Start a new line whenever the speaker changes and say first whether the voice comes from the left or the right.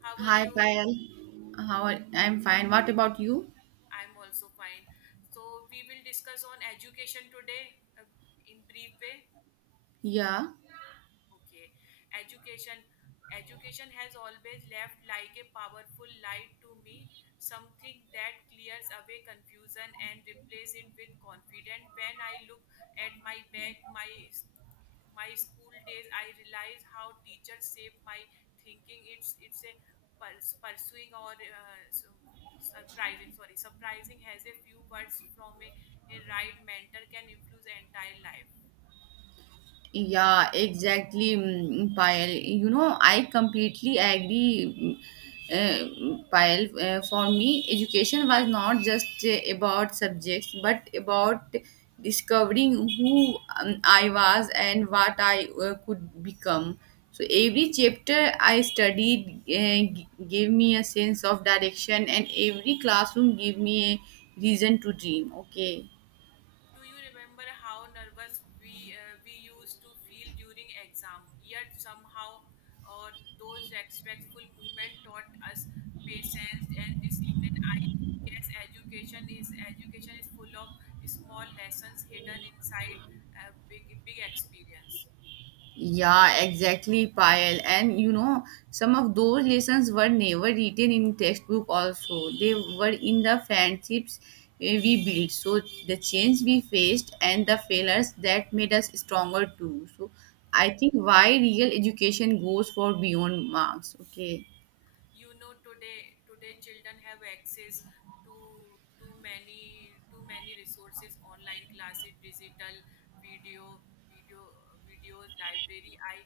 left: How are
right: Hi,
left: you?
right: Payal. I'm fine. What about you?
left: I'm also fine. So we will discuss on education today in brief way.
right: Yeah.
left: Okay. Education education has always left like a powerful light to me, something that clears away confusion and replace it with confidence. When I look at my back, my school days I realize how teachers shape my thinking. It's a pursuing or surprising sorry surprising has a few words from a right mentor can influence entire life.
right: Yeah, exactly, Payal. You know, I completely agree, Payal. For me, education was not just about subjects, but about discovering who I was and what I could become. So every chapter I studied gave me a sense of direction, and every classroom gave me a reason to dream. Okay.
left: Do you remember how nervous we used to feel during exam? Yet somehow, uh, those respectful movements taught us patience and discipline. I guess education is full of small lessons hidden inside a big experience.
right: Yeah, exactly, Payal. And you know, some of those lessons were never written in textbook also. They were in the friendships we built. So the change we faced and the failures that made us stronger too. So I think why real education goes for beyond marks. Okay.
left: You know today children have access to too many resources, online classes, digital video video videos library. I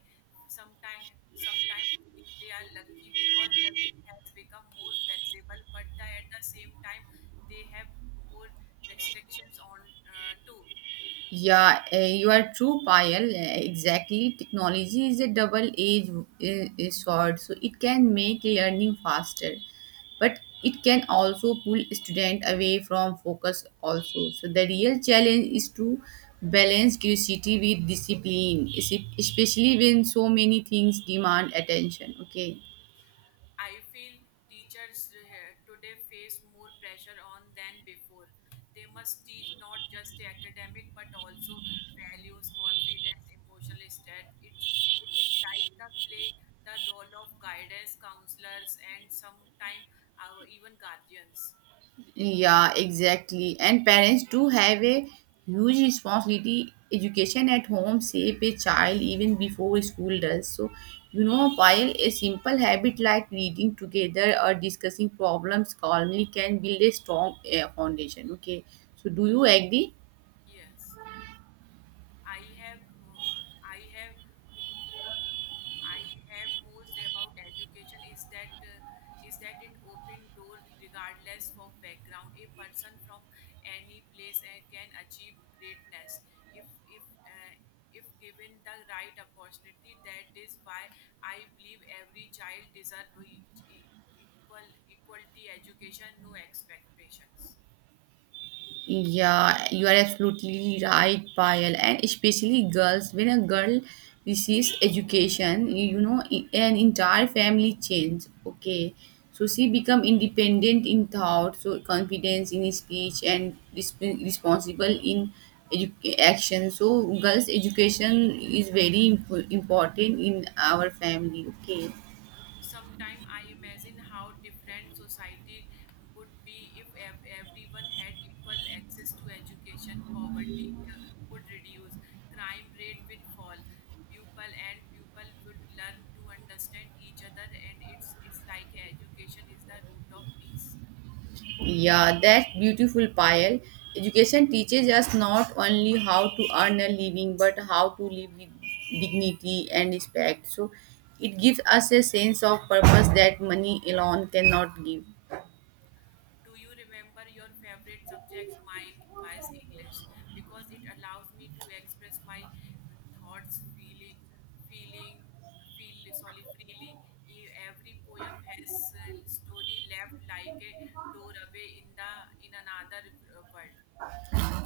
left: sometimes feel they are lucky because learning has become more flexible, but at the same time they have more restrictions on too.
right: Yeah, you are true, Payal. Exactly. Technology is a double-edged sword, so it can make learning faster, but it can also pull student away from focus also. So the real challenge is to balance curiosity with discipline, especially when so many things demand attention. Okay.
left: I feel teachers today face more pressure on than before. They must teach not just academic but also values, confidence, emotional state. It is like the play the role of guidance counselors and sometimes, even guardians.
right: Yeah, exactly. And parents do have a huge responsibility. Education at home shape a child even before school does. So, you know, while a simple habit like reading together or discussing problems calmly can build a strong foundation. Okay. So, do you agree?
left: Yes, I have I have I have most about education is that it open door regardless of background. A person from any place can achieve greatness if if uh, if given the right opportunity. That is why I believe every child deserves equality education, no expectations.
right: Yeah, you are absolutely right, Payal. And especially girls, when a girl receives education, you know, an entire family change. Okay, so she become independent in thought, so confidence in speech, and responsible in action. So girls' education is very important in our family. Okay.
left: Sometimes I imagine how different society would be if everyone had equal access to education. Poverty would reduce, crime rate would fall, pupil and pupil would learn to understand each other, and it's like education is the root of peace.
right: Yeah, that beautiful pile. Education teaches us not only how to earn a living but how to live with dignity and respect. So it gives us a sense of purpose that money alone cannot give.
left: Do you remember your favorite subject? Mine was English because it allows me to express my thoughts, feeling, feeling, feel sorry freely. Every poem has a story left like a doorway in the in another world.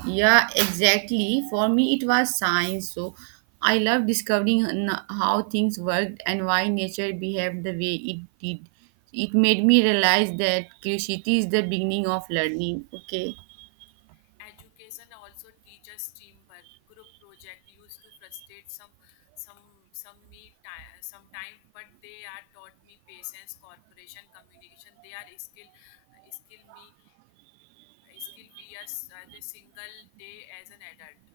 right: Yeah, exactly. For me, it was science. So I love discovering how things worked and why nature behaved the way it did. It made me realize that curiosity is the beginning of learning. Okay.
left: Education also teaches teamwork. Group project used to frustrate some me time sometime, but they are taught me patience, cooperation, communication. They are skill me skill we as a single day as an adult.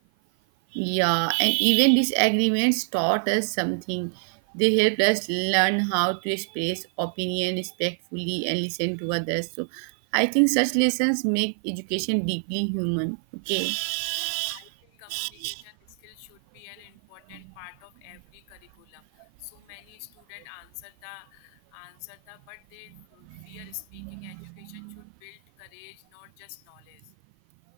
right: Yeah, and even disagreements taught us something. They helped us learn how to express opinion respectfully and listen to others. So I think such lessons make education deeply human. Okay.
left: I feel communication skill should be an important part of every curriculum. So many students answer the but they fear speaking. Education should build courage not just knowledge.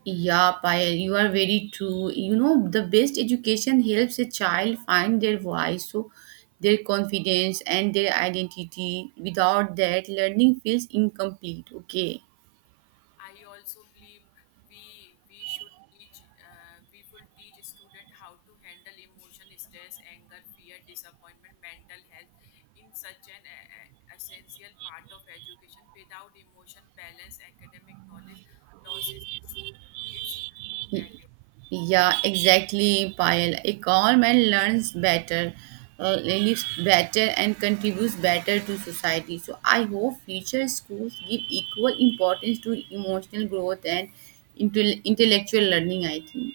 right: Yeah, Payal, you are very true. You know, the best education helps a child find their voice, so their confidence and their identity. Without that, learning feels incomplete. Okay.
left: I also believe we should teach we will teach student how to handle emotion, stress, anger, fear, disappointment. Mental health in such an essential part of education. Without emotion balance, academic knowledge loses its value.
right: Yeah, exactly, Payal. A calm man learns better, lives better, and contributes better to society. So I hope future schools give equal importance to emotional growth and intellectual learning. I think.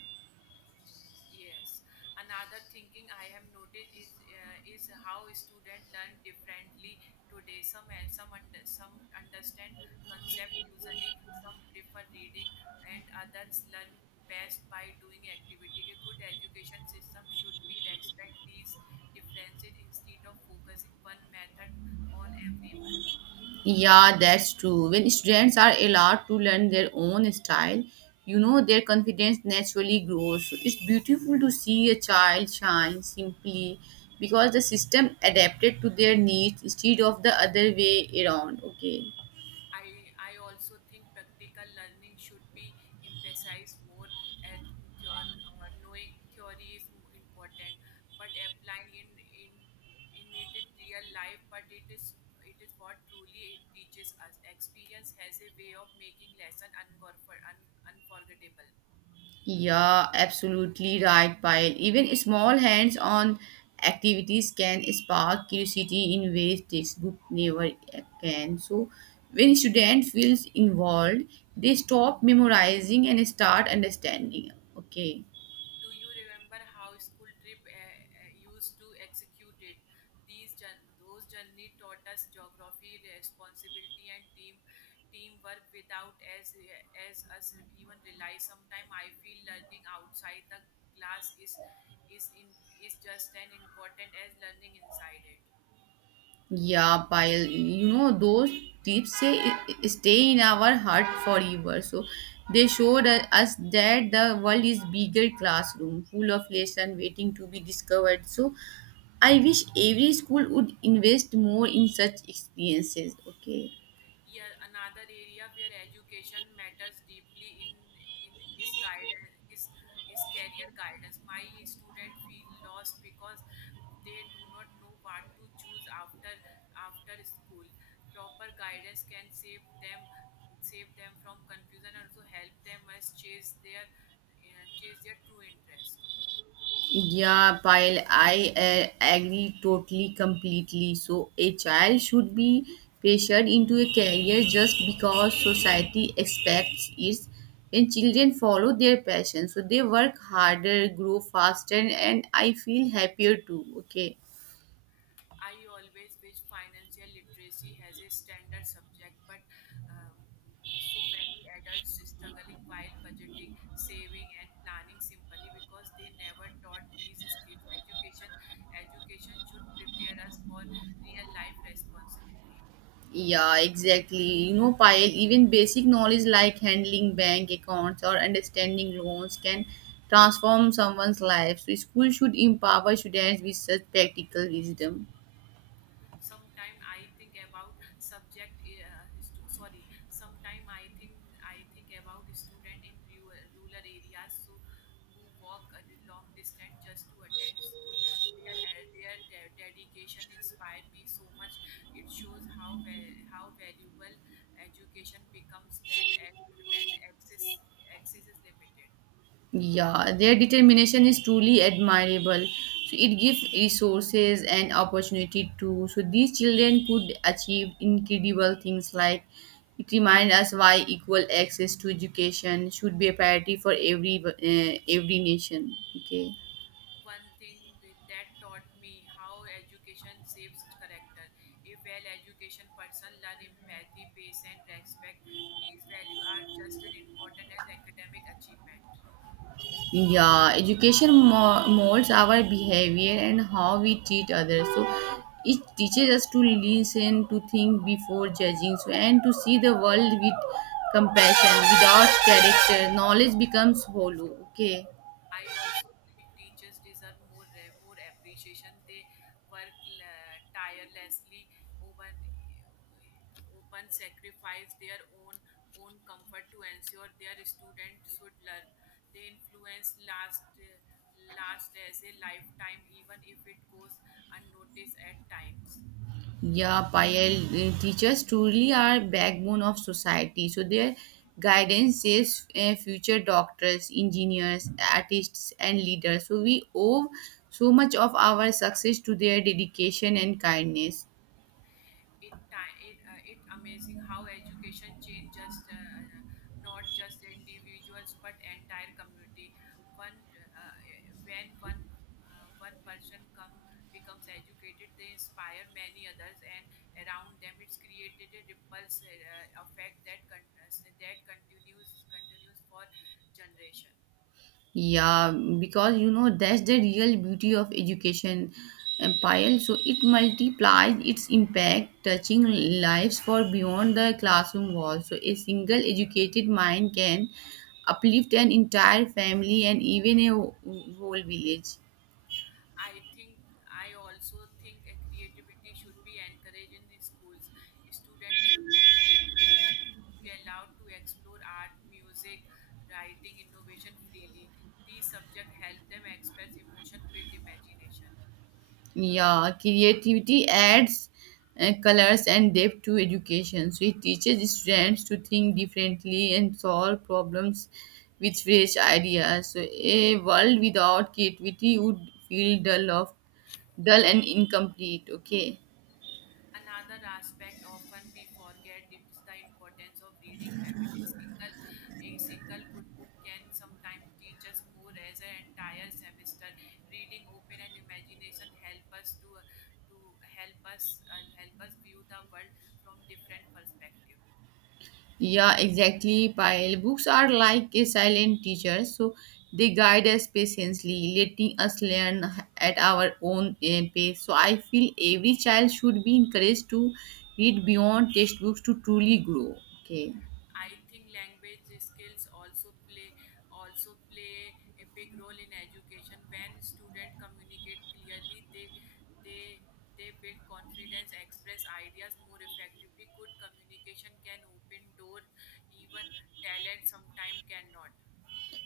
left: Yes. Another thinking I have noticed is how students learn differently today. Some understand concept usually. Some prefer reading, and others learn best by doing activity. A good education system should be respect these differences instead of focusing one method on everyone.
right: Yeah, that's true. When students are allowed to learn their own style, you know, their confidence naturally grows. So it's beautiful to see a child shine simply because the system adapted to their needs instead of the other way around. Okay.
left: I also think practical learning should be emphasized more as knowing theory is important, but applying in it in real life, but it is what truly it teaches us. Experience has a way of making lesson unforgettable.
right: Yeah, absolutely right, Payal. Even small hands-on activities can spark curiosity in ways textbook never can. So, when student feels involved, they stop memorizing and start understanding. Okay.
left: Do you remember how school trip used to execute it? These those journey taught us geography, responsibility, and teamwork without as us even realize. Sometimes I feel learning outside the class is in is just as important as learning inside it.
right: Yeah, pile. You know, those tips say stay in our heart forever. So they showed us that the world is bigger classroom, full of lesson waiting to be discovered. So I wish every school would invest more in such experiences. Okay.
left: Yeah, another area where education matters deeply in is guidance is career guidance. My student feel lost because they do not know what to choose after school. Proper guidance can save them from confusion and also help them as chase their true interest.
right: Yeah, Pyle, I agree totally, completely. So, a child should be pressured into a career just because society expects it. And children follow their passion, so they work harder, grow faster, and I feel happier too. Okay.
left: I always wish financial literacy has a standard subject, but um, so many adults struggling while budgeting, saving, and planning simply because they never taught these skills. Education should prepare us for real life responsibility.
right: Yeah, exactly. You know, Payal, even basic knowledge like handling bank accounts or understanding loans can transform someone's life. So, school should empower students with such practical wisdom.
left: Sometime I think about subject stu- sorry sometime I think about student in rural areas, so who walk a long distance just to attend school. Their dedication inspired me so much. It shows how how valuable education becomes when when access access is limited.
right: Yeah, their determination is truly admirable. So it gives resources and opportunity to so these children could achieve incredible things like it reminds us why equal access to education should be a priority for every nation. Okay.
left: One thing that taught me how education shapes character. A well-educated person learns empathy, patience, respect. These values are just as important as academic achievement.
right: Yeah, education molds our behavior and how we treat others. So it teaches us to listen, to think before judging, so and to see the world with compassion. Without character, knowledge becomes hollow. Okay.
left: I also believe teachers deserve more appreciation. They work tirelessly, open open sacrifice their own comfort to ensure their students should learn. They influence last as a lifetime, even if it goes unnoticed at times.
right: Yeah, Payal, the teachers truly are backbone of society. So their guidance saves future doctors, engineers, artists, and leaders. So we owe so much of our success to their dedication and kindness.
left: It ti- it it amazing how education changed just not just individuals but entire community. One uh, when one uh, one person come becomes educated, they inspire many others and around them. It's created a ripple effect that continues continues for generation.
right: Yeah, because you know that's the real beauty of education empire. So it multiplies its impact, touching lives for beyond the classroom walls. So a single educated mind can uplift an entire family and even a whole village.
left: I think I also think a creativity should be encouraged in the schools. Students should be allowed to explore art, music, writing, innovation freely. These subjects help them express emotion, build imagination.
right: Yeah, creativity adds colors and depth to education. So it teaches students to think differently and solve problems with fresh ideas. So a world without creativity would feel dull and incomplete. Okay.
left: Another aspect often we forget is the importance of reading habit. A single good book can sometimes teach us more as an entire semester. Reading open and imagination help us help us view the world from different perspective.
right: Yeah, exactly. Pile books are like a silent teacher, so they guide us patiently, letting us learn at our own pace. So I feel every child should be encouraged to read beyond textbooks to truly grow. Okay.
left: I think language skills also play a big role in education. When students communicate clearly, they they build confidence, express ideas more effectively. Good communication can open doors, even talent sometimes cannot.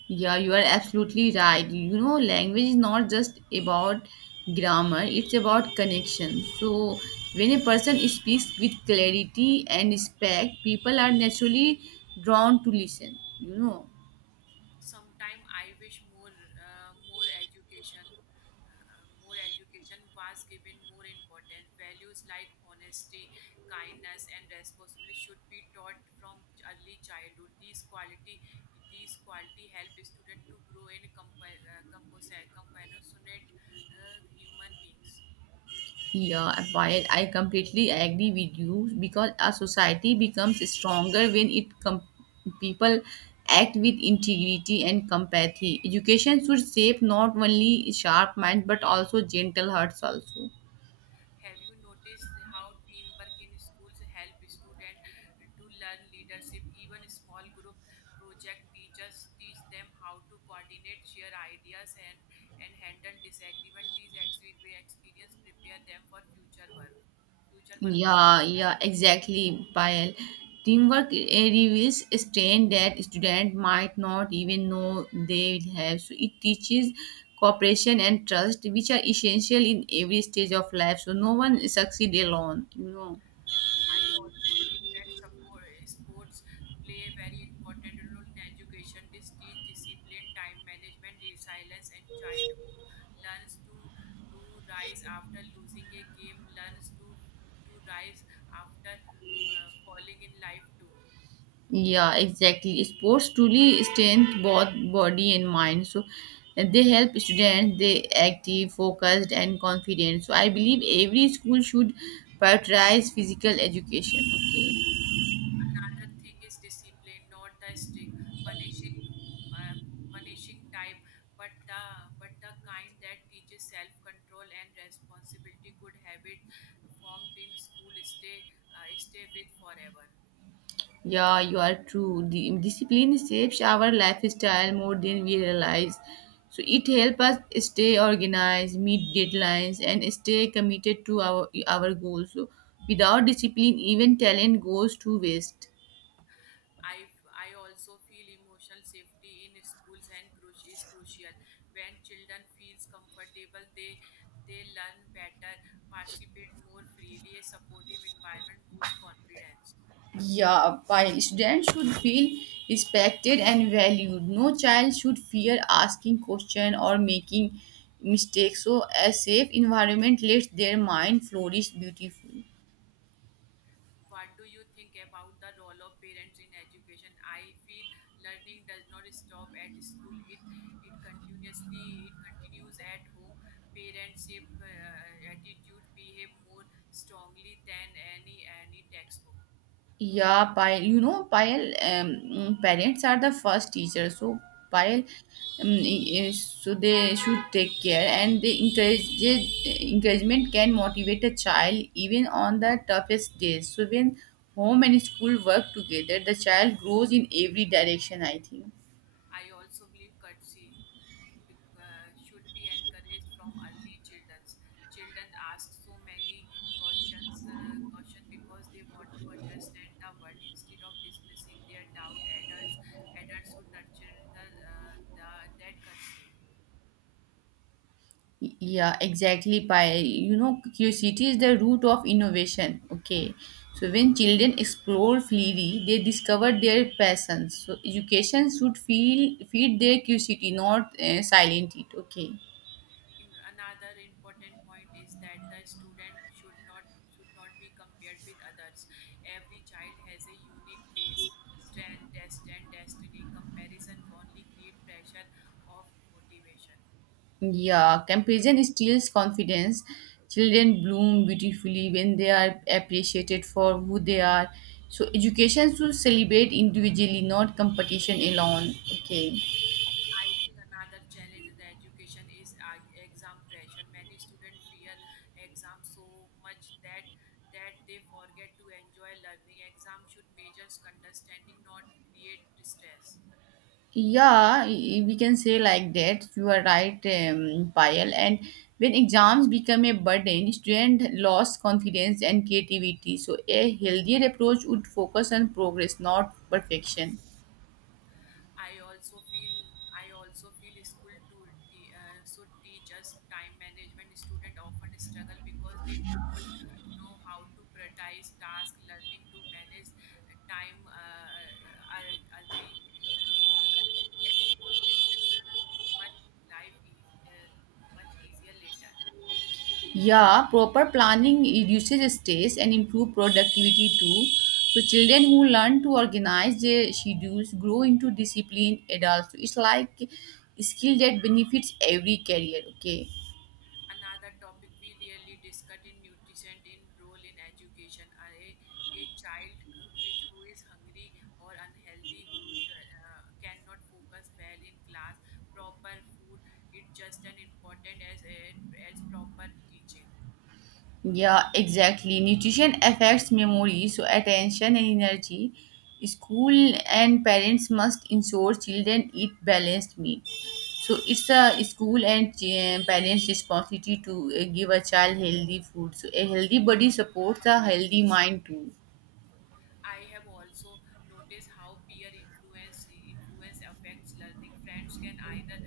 right: Yeah, you are absolutely right. You know, language is not just about grammar, it's about connection. So when a person speaks with clarity and respect, people are naturally drawn to listen, you know.
left: Sometime I wish more education was given more importance. Values like honesty, kindness and responsibility should be taught from early childhood. These quality help student to grow in compassionate human beings.
right: Yeah, while I completely agree with you because a society becomes stronger when people act with integrity and compassion. Education should shape not only sharp minds but also gentle hearts also.
left: Have you noticed how teamwork in schools help students to learn leadership? Even small group project teachers teach them how to coordinate, share ideas, and handle disagreement. These experience prepare them for future workplace.
right: Yeah, exactly, Payal. Teamwork reveals a strength that student might not even know they have. So it teaches cooperation and trust, which are essential in every stage of life. So no one succeed alone, you know.
left: I also think that sports play a very important role in education. This teach discipline, time management, resilience, and child who learns to rise after losing a game learns to rise after falling in life too.
right: Yeah, exactly. Sports truly strengthen both body and mind. So and they help students they active, focused, and confident. So I believe every school should prioritize physical education. Okay.
left: Another thing is discipline, not the strict punishing, uh, punishing type, but the kind that teaches self control and responsibility. Good habit formed in school stay with forever.
right: Yeah, you are true. The discipline shapes our lifestyle more than we realize. So it helps us stay organized, meet deadlines, and stay committed to our goals. So without discipline, even talent goes to waste.
left: I also feel emotional safety in schools and is crucial. When children feels comfortable, they learn better, participate more freely. A supportive environment boosts confidence.
right: Yeah, while students should feel respected and valued, no child should fear asking questions or making mistakes. So a safe environment lets their mind flourish beautifully.
left: What do you think about the role of parents in education? I feel learning does not stop at school. It continues at home. Parents' shape attitude behave more strongly than any textbook.
right: Yeah, Payal, you know, Payal, parents are the first teachers. So, Payal, so they should take care and encouragement can motivate a child even on the toughest days. So, when home and school work together, the child grows in every direction, I think.
left: I also believe courtesy should be encouraged from early childrens. Children ask so many question because they want to understand the world instead of dismissing their doubt. Adults should nurture the that courtesy.
right: Yeah, exactly. By you know, curiosity is the root of innovation. Okay, so when children explore freely, they discover their passions. So education should feel feed their curiosity, not silent it. Okay.
left: In another important point is that the student should not be compared with others. Every child has a unique pace, strength, test and destiny. Comparison only create pressure of motivation.
right: Yeah, comparison steals confidence. Children bloom beautifully when they are appreciated for who they are. So education should celebrate individually, not competition alone. Okay.
left: I think another challenge in the education is exam pressure. Many students fear exams so much that they forget to enjoy learning. Exam should measure understanding, not create stress.
right: Yeah, we can say like that. You are right, Payal. And when exams become a burden, student lost confidence and creativity. So a healthier approach would focus on progress, not perfection.
left: I also feel I also feel school to should teach us time management. Students often struggle because they do not know how to prioritize task. Learning to manage time early early can make it much life is much easier later.
right: Yeah, proper planning reduces stress and improve productivity too. So children who learn to organize their schedules grow into disciplined adults. So it's like skill that benefits every career. Okay.
left: Another topic we really discuss in nutrition in role in education. A child which who is hungry or unhealthy, who cannot focus well in class. Proper food is just as important as proper teaching.
right: Yeah, exactly. Nutrition affects memory, so attention and energy. School and parents must ensure children eat balanced meal. So it's a school and parents' responsibility to give a child healthy food. So a healthy body supports a healthy mind too.
left: I have also noticed how peer influence affects learning. Friends can either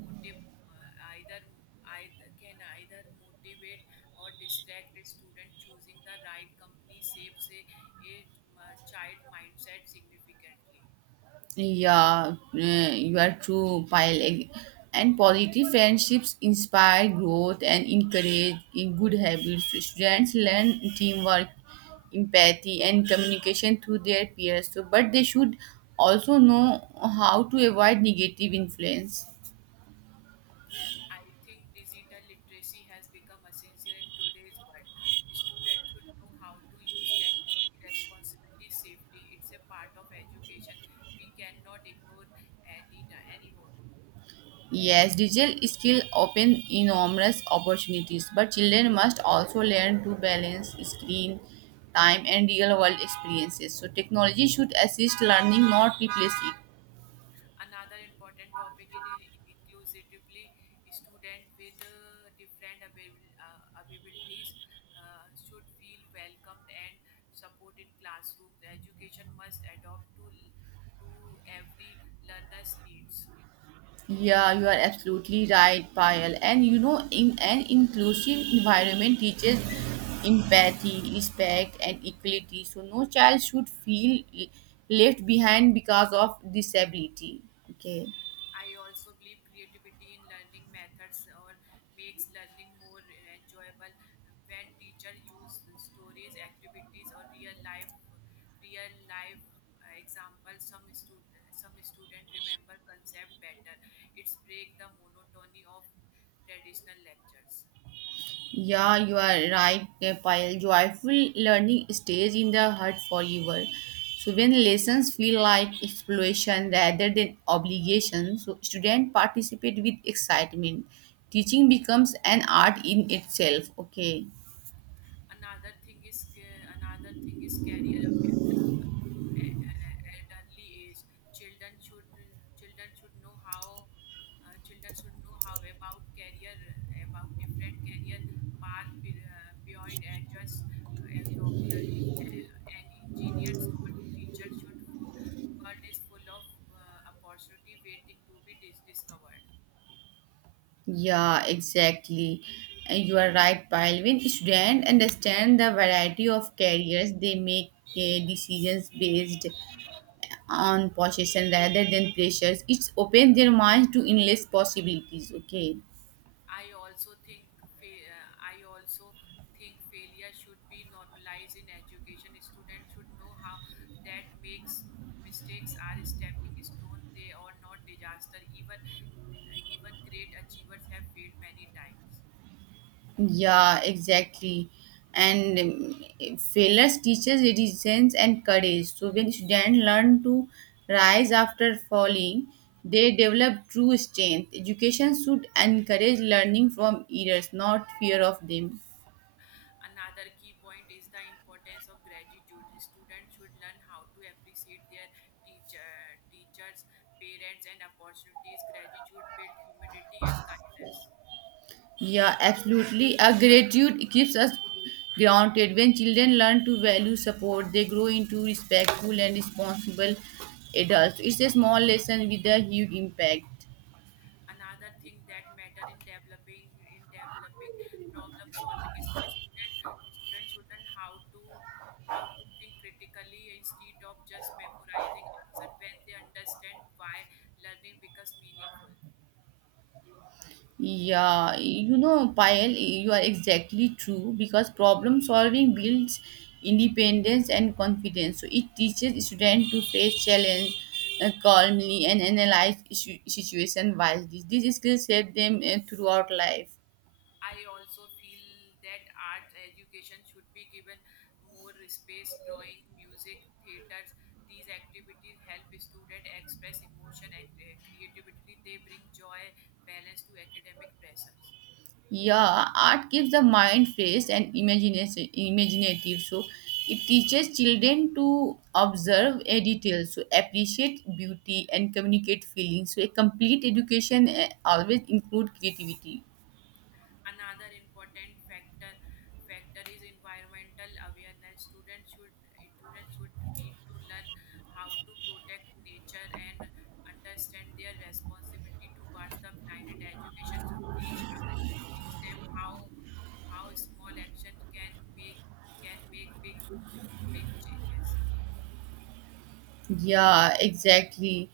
left: motive either either can either motivate or distract a student. Choosing the right company saves a child mindset significantly.
right: Yeah, you are true, Pile. And positive friendships inspire growth and encourage in good habits. Students learn teamwork, empathy, and communication through their peers. So, but they should also know how to avoid negative influence.
left: I think digital literacy has become essential in today's world. Students should know how to use technology responsibility safety. It's a part of education we cannot ignore anymore.
right: Yes, digital skills open enormous opportunities, but children must also learn to balance screen time and real world experiences. So, technology should assist learning, not replace it.
left: Another important topic is inclusively. Student with abilities should feel welcomed and supported in classrooms. Education must adopt to every learner's needs.
right: Yeah, you are absolutely right, Payal. And you know, in an inclusive environment teaches empathy, respect, and equality. So, no child should feel left behind because of disability. Okay.
left: I also believe creativity in learning methods or makes learning more enjoyable when teacher use stories, activities, or real life example, some student remember concept better. It's break the monotony of traditional lectures.
right: Yeah, you are right, Payal. Joyful learning stays in the heart forever. So when lessons feel like exploration rather than obligation, so students participate with excitement. Teaching becomes an art in itself. Okay.
left: Another thing is career awareness for at early age. children should Children should know how about career about different career path beyond and just a doctor and engineers or teachers. World is full of opportunity waiting to be discovered.
right: Yeah, exactly. And you are right, Payal. When students understand the variety of careers, they make decisions based on possession rather than pressures it's open their minds to endless possibilities. Okay,
left: I also think I also think failure should be normalized in education. Students should know how that makes mistakes are stepping stone. They are not disaster. Even great achievers have failed many times.
right: yeah, exactly. And failures teaches resilience and courage, so when students learn to rise after falling they develop true strength. Education should encourage learning from errors, not fear of them.
left: Another key point is the importance of gratitude. Students should learn how to appreciate their teacher, teachers, parents, and opportunities. Gratitude builds humility and kindness.
right: Yeah, absolutely. A gratitude keeps us grounded. When children learn to value support, they grow into respectful and responsible adults. It's a small lesson with a huge impact.
left: Another thing that matter in developing problem solving skill. Student should learn how to think critically instead of just memorizing answer. When they understand why, learning becomes meaningful.
right: Yeah, you know, Payal, you are exactly true because problem solving builds independence and confidence. So it teaches students to face challenge calmly and analyze issue, situation wisely. These skills help them throughout life.
left: I also feel that art education should be given more space. Drawing, music, theaters, these activities help students express emotion creatively. They bring joy balance to academic pressures.
right: Yeah, art gives the mind fresh and imagination imaginative. So it teaches children to observe a detail, so appreciate beauty and communicate feelings. So a complete education always include creativity.
left: Another important factor is environmental awareness. Students should need to learn how to protect nature and understand their responsibility towards the planet. Education should teach them how small action can make can make big big changes.
right: Yeah, exactly.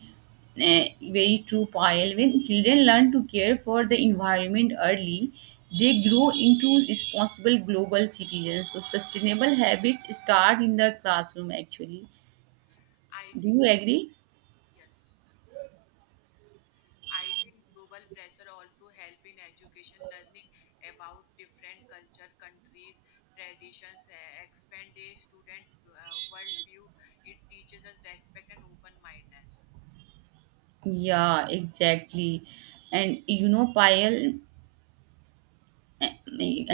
right: Eh, very true, Payal. When children learn to care for the environment early, they grow into responsible global citizens. So sustainable habits start in the classroom. Actually,
left: I
right: do
left: think
right: you agree?
left: yes, I think global pressure also help in education, learning about different culture, countries, traditions, expand a student worldview. It teaches us respect and open mindedness.
right: Yeah, exactly. And you know, Payal,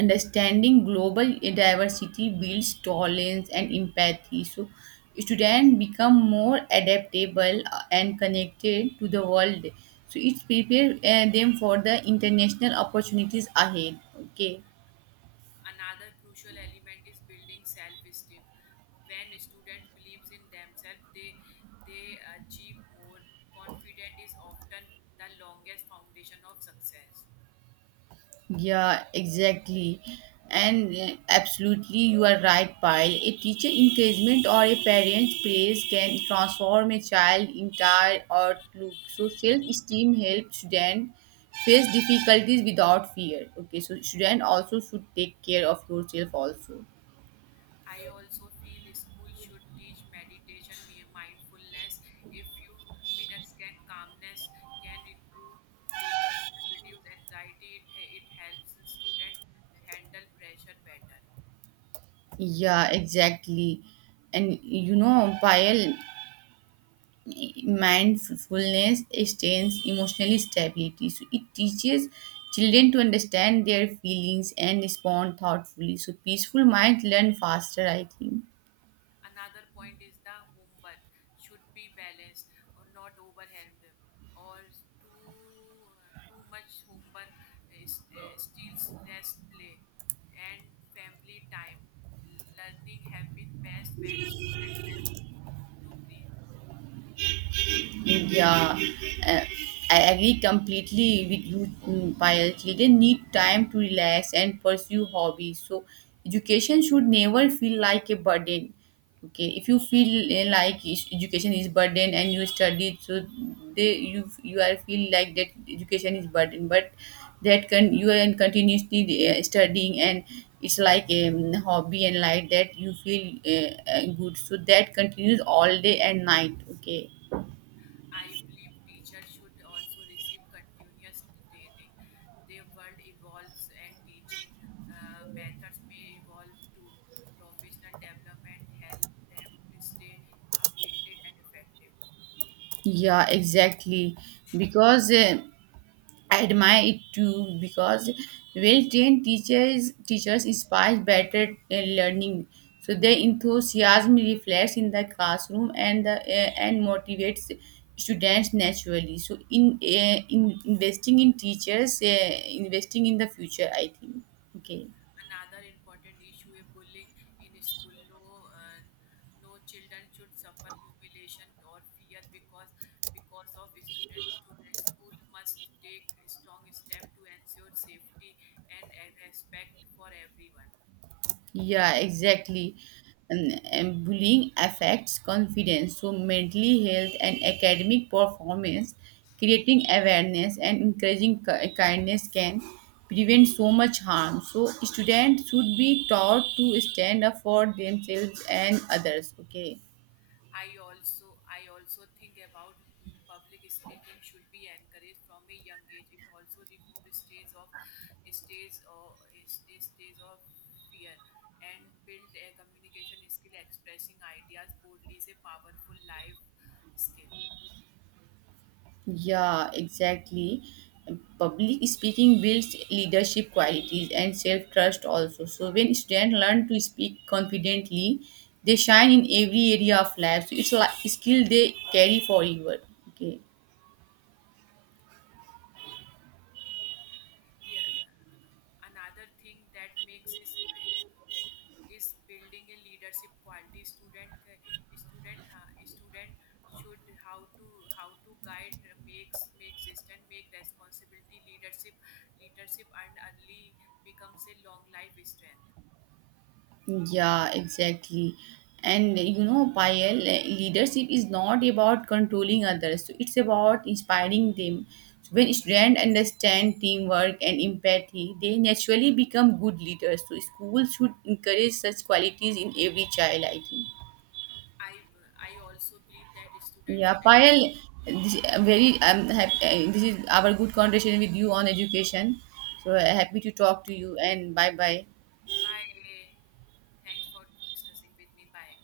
right: understanding global diversity builds tolerance and empathy. So, students become more adaptable and connected to the world. So, it prepares them for the international opportunities ahead. Okay.
left: Another crucial element is building self-esteem. When students believes in themselves, they achieve more. Confidence is often the longest foundation of success.
right: Yeah, exactly. And absolutely, you are right, Pyle. A teacher encouragement or a parent's praise can transform a child entire outlook. So self-esteem helps student face difficulties without fear. Okay, so student also should take care of yourself also.
left: I also feel school should teach meditation, mindfulness. A few minutes can calmness can improve focus, reduce anxiety. It helps student handle pressure better.
right: Yeah, exactly. And you know, Payal, mindfulness extends emotional stability, so it teaches children to understand their feelings and respond thoughtfully, so peaceful minds learn faster, I think.
left: Another point is the homework should be balanced or not overwhelmed or too much homework is, steals rest play and family time. Learning happens best when students have room to breathe.
right: Yeah, uh, I agree completely with you, Payal. Children need time to relax and pursue hobbies. So, education should never feel like a burden. Okay, if you feel like education is burden and you study, so they you are feel like that education is burden, but that can you are continuously studying and it's like a hobby and like that you feel good so that continues all day and night. Okay.
left: I believe teachers should also receive continuous training. The world evolves and teaching methods may evolve too. Professional development help them to stay updated and effective.
right: Yeah, exactly. Because I admire it too. Because well-trained teachers inspire better learning. So their enthusiasm reflects in the classroom and and motivates students naturally. So in investing in teachers, investing in the future, I think. Okay.
left: Another important issue is bullying in school. No, no children should suffer humiliation or fear because of students. Students, school must take strong step to ensure safety and respect for everyone.
right: Yeah, exactly. And bullying affects confidence, so mentally health and academic performance, creating awareness and encouraging kindness can prevent so much harm. So students should be taught to stand up for themselves and others. Okay.
left: I also think about public speaking should be encouraged from a young age. It also removes stages of stages or stage stage of fear and build a communication skill. Expressing ideas boldly is a powerful life skill.
right: Yeah, exactly. Public speaking builds leadership qualities and self trust also. So when students learn to speak confidently, they shine in every area of life. So it's like a skill they carry forever. Okay.
left: Yeah, another thing that makes is building a leadership quality. Student ca- student ha- Student should how to guide, make responsibility. Leadership and early becomes a long life strength.
right: Yeah, exactly. And you know, Payal, leadership is not about controlling others, so it's about inspiring them. So when students understand teamwork and empathy, they naturally become good leaders. So schools should encourage such qualities in every child, I think.
left: I i also believe that students
right: Yeah,
left: should encourage.
right: Payal, this is our good conversation with you on education. So happy to talk to you, and bye bye.
left: Bye. Thanks for discussing with me. Bye.